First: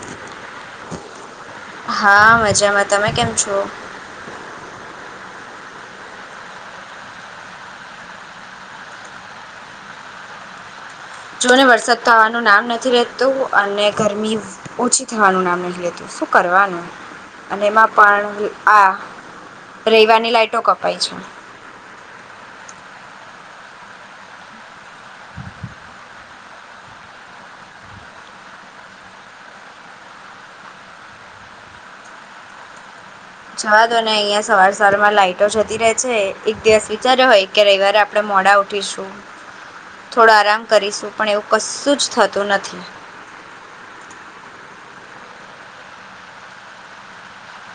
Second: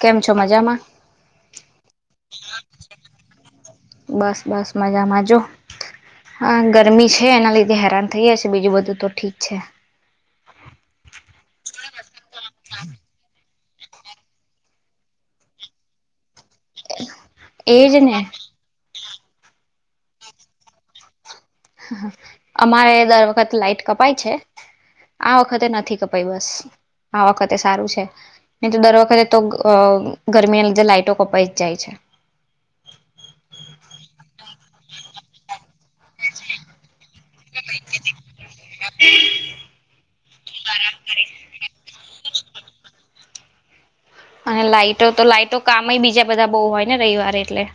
કેમ છો મજામાં? હા, મજામાં તમે કેમ છો? બસ બસ મજામાં જો હઅ ગરમી છે એના લીધે હેરાન થઈ છે બીજું બધું તો ઠીક છે. જો ને વરસાદ થવાનું નામ નથી લેતું અને ગરમી ઓછી થવાનું નામ નહી લેતું શું કરવાનું. અને એજ એમાં ને પણ આ રવિવાર ની લાઈટો કપાય છે. અમારે દર વખત લાઈટ કપાય છે. આ વખતે નથી કપાઈ બસ આ વખતે સારું છે. ને તો દર વખતે તો અ ગરમીના લીધે લાઈટો કપાઈ જ જાય છે. જવા દો ને અહિયાં સવાર સવાર માં લાઈટો જતી રે છે, એક દિવસ ઈ જ્યારે હોય કે, રવિવારે આપડે મોડા ઉ ઠીશું, થોડો આરામ કરીશું, પણ એવું કશુંજ થતું નથી. અને લાઈટો તો લાઈટો કામઈ બીજા બધા બહુ હોય ને રવિવારે એટલે.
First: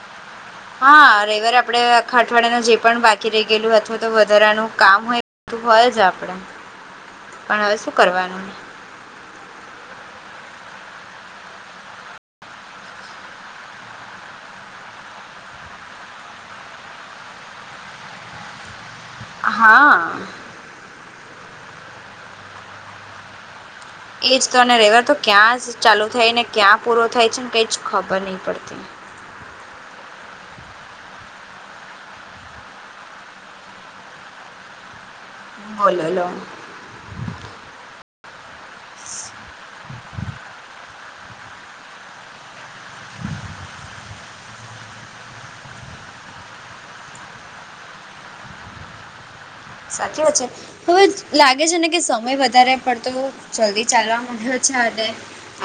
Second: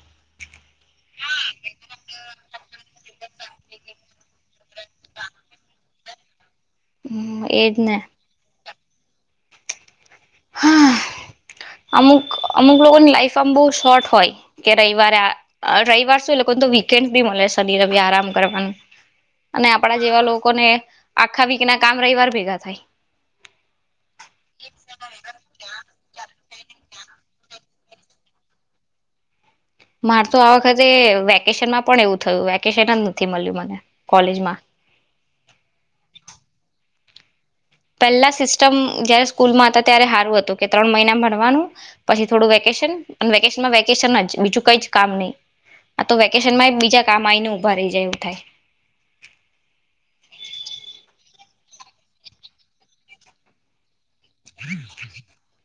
હા રવિવારે આપડે આખા અઠવાડિયાનું જે પણ બાકી રહી ગયેલું, અથવા તો વધારાનું કામ હોય તો હોયજ આપડે, હમ પણ એજ હવે ને શું કરવાનું. હા [inaudible] અમુક, અમુક લોકોની લાઈફ આમ બહુ શોર્ટ હોય. કે રવિવારે આ, રવિવાર શું એ લોકોને તો વીકેન્ડ બી મળે, શનિ રવિ આરામ કરવાનું. અને હા આપડા જેવા લોકોને, આખા વીક ના કામ રવિવારે ભેગા થાય. એજ તોને રવીવાર તો ક્યાં જ ચાલુ થાય, ને ક્યાં પૂરો થાય છે, ને કઈ જ ખબર નહિ પડતી. માર તો આ વખતે વેકેશન માં પણ એવું થયું, વેકેશન જ નથી મળ્યું મને કોલેજમાં. બોલો લો. પેલા સિસ્ટમ જયારે સ્કૂલમાં હતા ત્યારે હારું હતું, કે ત્રણ મહિના ભણવાનું, પછી થોડું વેકેશ શન, અને વેકેશનમાં વેકેશન જ બીજું કઈજ કામ નહી. આ તો વેકેશન માંયે બીજા કામ આઈને ઉભા રહી જાય એવું થાય. સાચી વાત છે, હવે લાગે છેને કે સમય વધારે પડતો જલ્દી ચાલવા માડયો છે, અને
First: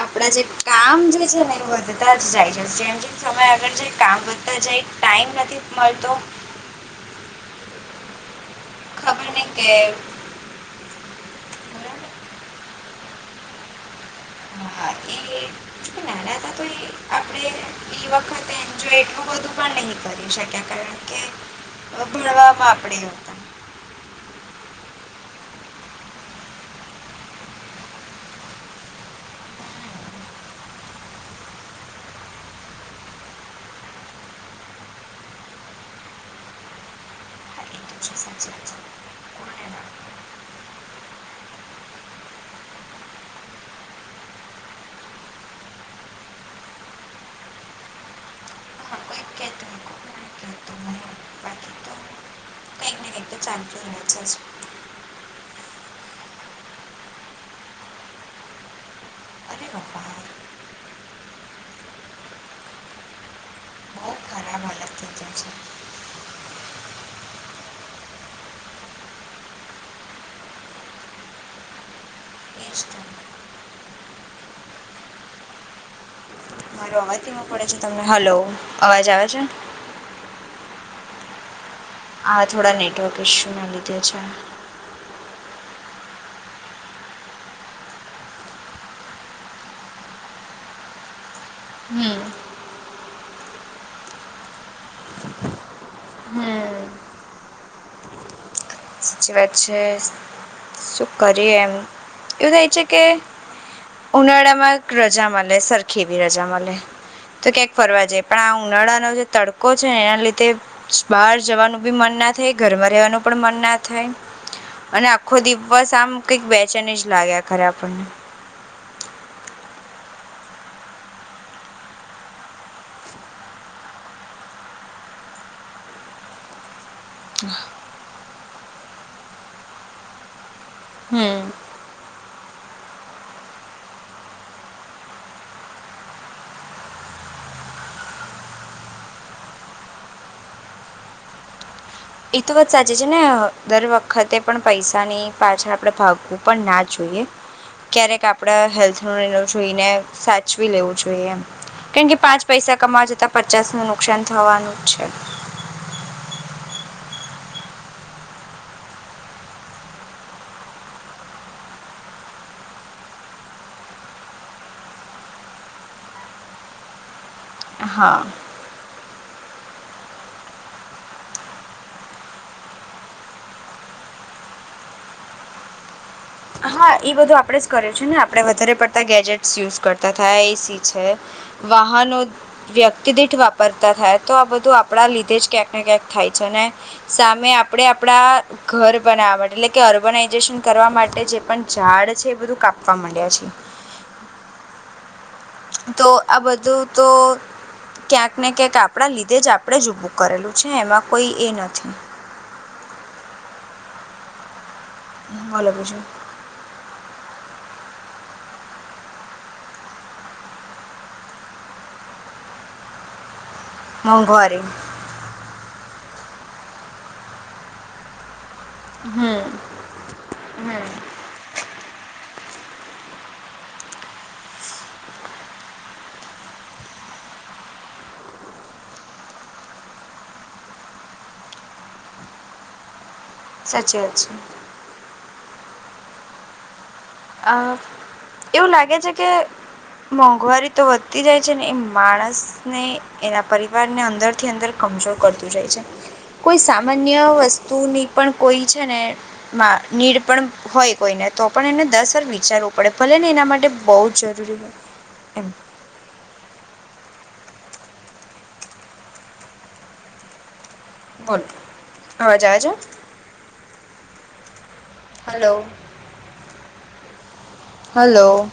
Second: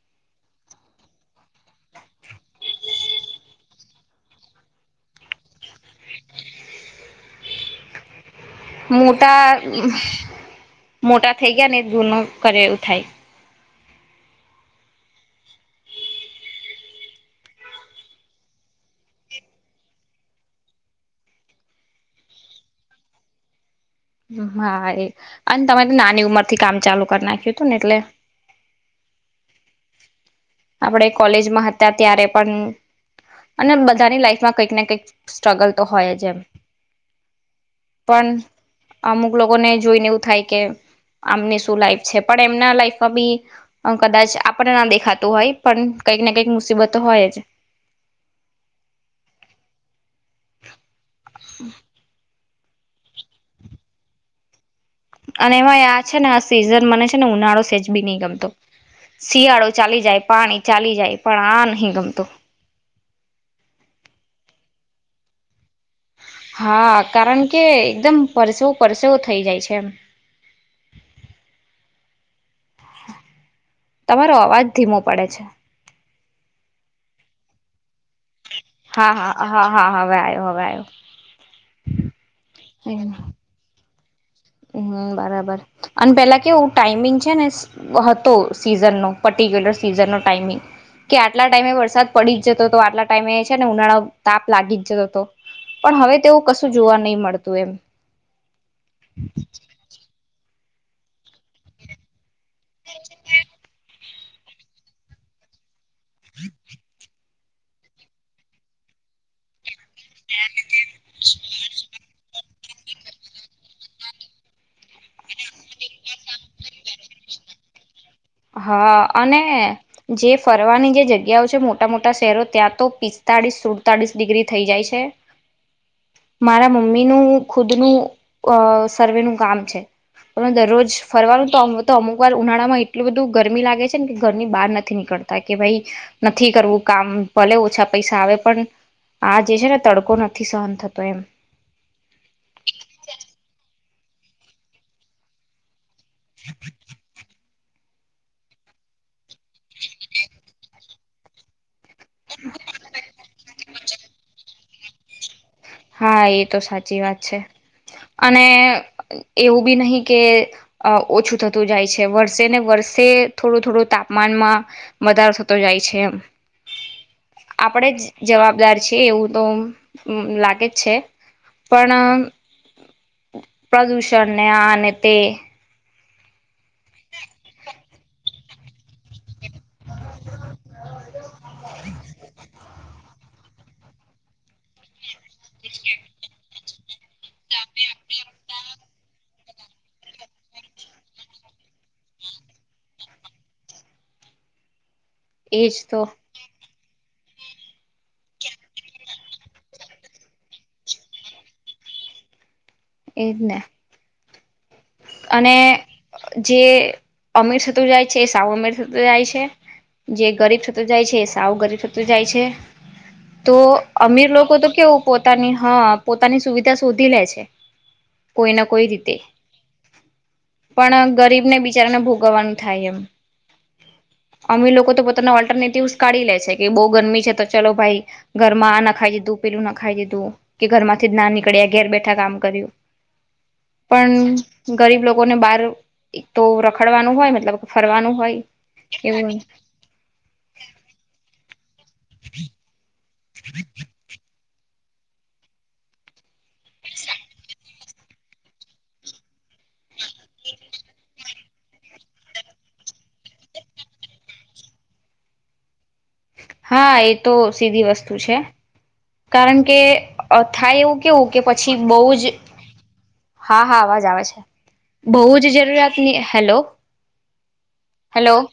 આપણા જે કામ જે છે ને, એ વધતા જ જાય છે, જેમ જેમ સમય આગળ જાય કામ વધતા જાય. ટાઈમ નથી મળતો. ખબર મોટા, નહીં કે મોટા થઈ ગયાને એજ ગુનો કર્યો એવું થાય. હા હા ઈએ કે નાના હતા તો એ આપણે ઈ વખતે એનજોય એટલું બધું પણ નહીં કરી શક્યા, કારણ કે, અ ભણવામાં આપડે એ હમ્મ, હા એ, અન તમે તો નાની ઉંમર થી કામ ચાલુ કરી નાખ્યું હતું, ને એટલે આપડે કોલેજમાં હતા ત્યારે પણ અને બધાની લાઈફમાં કંઈક ને કંઈક સ્ટ્રગલ તો હોયજ એમ. હા એ તો છે, પણ સાચી વાત છે. અમુક લોકો ને જોઈને એવું થાય કે આમની શું લાઈફ છે, પણ એમના લાઈફમાં બી કદાચ આપણે ના દેખાત તુ હોય, પણ કંઈક ને કંઈક મુસીબતો હોય જ. [unintelligible] હમ્મ. કઈ નેગેટિવ ચાલતુ રહે છે જ. અને એમાંય આ છેને આ સિઝન, મને છેને ઉનાળો સેજ બી નહિ ગમતો. અરે શિયાળો ચાલી જાય, બાપા પાણી ચાલી જાય, પણ આ નહિ ગમતો. બહું ખરાબ હાલત થઈ જાય છે. હા, કારણ કે એકદમ પરસેવો પરસેવો થઈ જાય છે એમ. એ જ તો તમારો અવાજ ધીમો પડે છે. મારો અવાજ ધીમો પડે છે તમને? હલો અવાજ હા આવે છે હા હા હા હવે આય, હવે આયો. આ થોડા નેટવર્ક ઇસ્યુ ના લીધે છે. હમ્મ બરાબર, અને પેલા કેવું ટાઈમિંગ છે ને હતો, સિઝનનો પટીર્ક્યુલર સિઝનનો ટાઈમિંગ. કે આટલા ટાઈમે વરસાદ હમ પડી જ જતો હતો, આટલા ટાઈમે છે ને ઉનાળો તાપ લાગી જ જતો હતો. પણ હવે તેવું કશું હમ જોવા નહી મળતું એમ. સાચી વાત છે, શું કરીએ એમ, એવું થાય છે કે ઉનાળા માં એક રજા મલે, સરખી એવી રજા મલે તો ક્યાંક ફરવા જાય પણ આ ઉનાળાનો જે તડકો કો છે એના લીધે બહાર જવાનું બી મન ના થાય ઘરમાં રહેવાનું પણ મન ના થાય અને આખો દિવસ આમ કઈક બેચણની જ લાગ્યા કરે આપણને હા અને જે ફરવાની જે જગ્યાઓ છે મોટા મોટા શહેરો ત્યાં તો પિસ્તાળીસ સુડતાળીસ ડિગ્રી થઈ જાય છે. મારા મમ્મી નું ખુદનું અ સર્વે નું કામ છે પણ દરરોજ હમ ફરવાનું તો તો અમુક વાર ઉનાળામા એટલું બધું ગરમી લાગે છે ને કે ગરમની બહાર નથી નીકળતા કે ભાઈ નથી કરવું કામ ભલે ઓછા પૈસા આવે પણ આ જે છે ને તડકો નથી સહન થતો એમ એ તો વાત સાચી છેને, દર વખતે પણ પૈસા ની પાછળ આપડે ભાગ પણ ના જોઈએ ક્યારેક કે આપણા હેલ્થનો લણ જોઈને સાચવી લેવું જોઈએ એમ કેણ કે પાંચ પૈસા કમા જતા પચાસ નું નુકસાન થવાનું છે. હા એ તો સાચી વાત છે, અને એવું બી નહ કે અ ઓછું થતું જાય છે, વર્ષે ને વર્ષે થોડુ થોડુ તાપમાનમાં વધારો થતો જાય છે, એમ આપડે જ હા જવાબદાર છે, એવું તો લાગ છે પણ પ્રદુષણને અને તે હા એ બધું આપડે જ કર્યું છેને, આપડણે વધારે પડતા ગેજેટ યુઝ કરતા થાય એસી છે વાહનો વ્યક્તિ દીઠ વાપ પરતા થાય તો આ બધું આપણા લીધે જ ક્યાંક ને ક્યાંક થાય છેને. સામે આપડે આપડા ઘર બનાવવા માટે એટલે કે ઓર્બનાઈઝેશન કરવા માટે જે પણ ઝાડ છે એ બધું કાપવા માંડ્યા છે. તો આ બધું તો ક્યાંક ને ક્યાંક આપણા લીધે જ આપણેે જ ઉભું કરેલું છે, એમાં કોઈ એ નથી. એ જને અને બોલો બીજું જે અમીર થતું જાય છે, એ સાવ અમીર થતું જાય છે. જે ગરીબ થતું જાય છે સાવું ગરીબ થતું જાય છે તો અમીર લોકો મોંઘવારી તો કેવું પોતાની હા પોતાની સુવિધા શોધી લે છે. કોઈ ના કોઈ રીતે હમ હમ પણ ગરીબ ને બિચારાને ભોગવવાનું થાય એમ અમે લોકો તો પોતાના ઓલ્ટરનેટિવસ કાઢી લે છે કે બહુ ગરમી છે, તો ચલો ભાઈ ઘર માં આ ના ખાઈ દીધું પેલું ના ખાઈ દીધું કે ઘરમાંથી જ ના નીકળ્યા ઘેર બેઠા કામ કર્યુ હ પણ ગરીબ લોકોને બહાર એક તો રખડવાનું હોય અ મતલબ ફરવાનું એવું લાગે હોય છે કે એવુ મોંઘવારી તો વધતી જાય છે ને એ માણસને એના પરિવારને અંદર થી જરતું જાય છે કોઈ સામાન્ય વસ્તુની પણ કોઈ છેને. નીડ પણ હોય કોઈને તો પણ એને દસ વિચારવું પડે ભલે ને એના માટે બહુ જરૂરી હોય. એમ હા એ તો સીધી વસ્તુ છે કારણ કે થાય એવુ કેવું કે બોલો પછી બહુ જ અવાજ આવે છે હા હા અવાજ આવે છે બહુ જ હલો જરૂરિયાત હેલો હેલો હલો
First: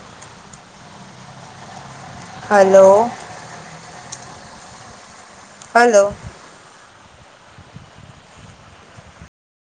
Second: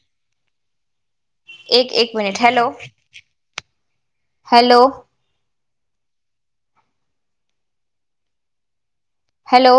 એક એક minute hello hello hello. Hello hello